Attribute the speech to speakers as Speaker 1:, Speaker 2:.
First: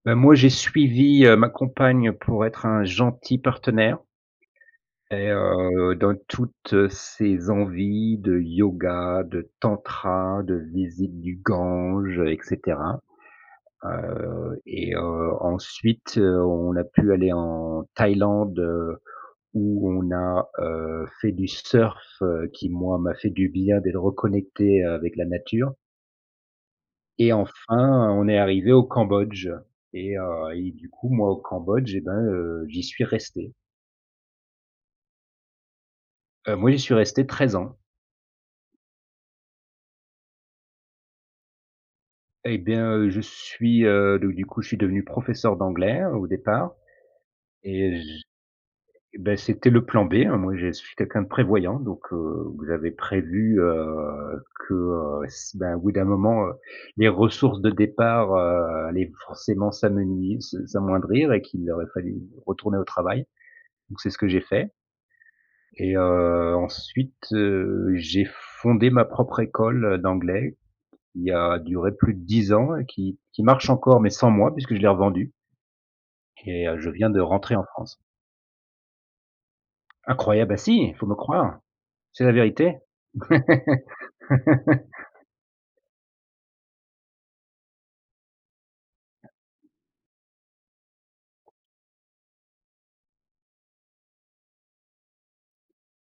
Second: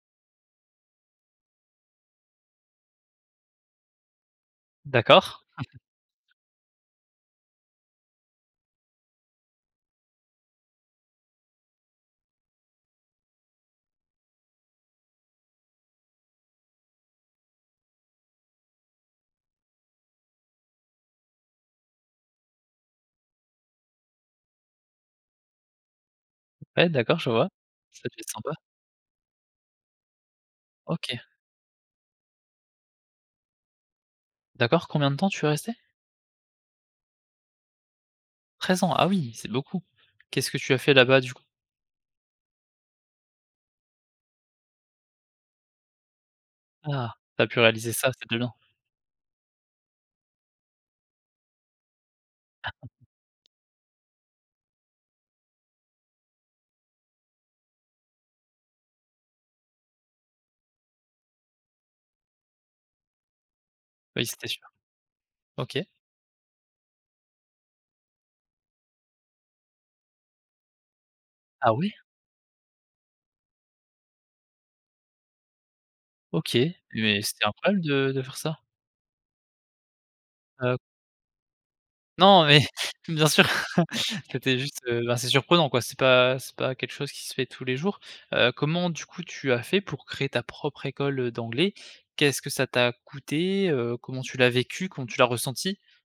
Speaker 1: Beh, moi, j'ai suivi, heu, ma compagne pour être un gentil partenaire et
Speaker 2: D'accord.
Speaker 1: heu, dans toutes ses envies de Yoga, de Tantra, de visite du Gange, heu, et cetera. Heu, et, heu, ensuite, heu, on a pu aller en Thaïlande, heu, où on a, heu, fait du surf, heu, qui, moi, m'a fait du bien, d'être reconnecté, heu, avec la nature.
Speaker 2: Ouais, d'accord, je
Speaker 1: Et
Speaker 2: vois, ça,
Speaker 1: enfin,
Speaker 2: c'est
Speaker 1: on est
Speaker 2: sympa.
Speaker 1: arrivé au Cambodge et heu, et du coup,
Speaker 2: OK.
Speaker 1: moi, au Cambodge et ben, heu, j'y suis resté.
Speaker 2: D'accord, combien de temps tu es resté?
Speaker 1: Heu, moi, j'y suis resté 13 ans.
Speaker 2: 13 ans, ah oui, c'est beaucoup. Qu'est-ce que tu as fait là-bas, du coup?
Speaker 1: Eh bien, heu, je suis, heu, donc, du coup, je suis devenu professeur d'anglais, au départ
Speaker 2: Ah, tu as pu réaliser
Speaker 1: et
Speaker 2: ça,
Speaker 1: j
Speaker 2: c'est. [unintelligible]
Speaker 1: beh, c'était le plan B, hein, moi je suis quelqu'un de prévoyant, donc, heu, j'avais prévu, heu, que, heu, c beh, au bout d'un moment, heu, les ressources de départ, heu, allaient forcément s'amenui s s'amoindrir et qu'il aurait fallu retourner au travail, donc c'est ce
Speaker 2: Oui,
Speaker 1: que j'ai
Speaker 2: c'était
Speaker 1: fait.
Speaker 2: sûr. OK.
Speaker 1: Et heu, ensuite, heu, j'ai fondé ma propre école, heu, d'anglais, qui a
Speaker 2: Ah
Speaker 1: duré
Speaker 2: ouais?
Speaker 1: plus de 10 ans et qui qui marche encore, mais sans moi, puisque je l'ai revendue
Speaker 2: OK,
Speaker 1: et heu, je viens de
Speaker 2: mais c'était un
Speaker 1: rentrer en
Speaker 2: problème
Speaker 1: France.
Speaker 2: de de faire ça?
Speaker 1: Incroyable! Ah
Speaker 2: Heu
Speaker 1: si! Il faut me croire, c'est la
Speaker 2: non mais,
Speaker 1: vérité.
Speaker 2: bien sûr, c'était juste, heu, assez surprenant quoi, c'est pas c'est pas quelque chose qui se fait tous les jours. Heu, comment, du coup, tu as fait pour créer ta propre école, heu, d'anglais? Qu'est-ce que ça t'a coûté, heu? Comment tu l'as vécu? Comment tu l'as ressenti?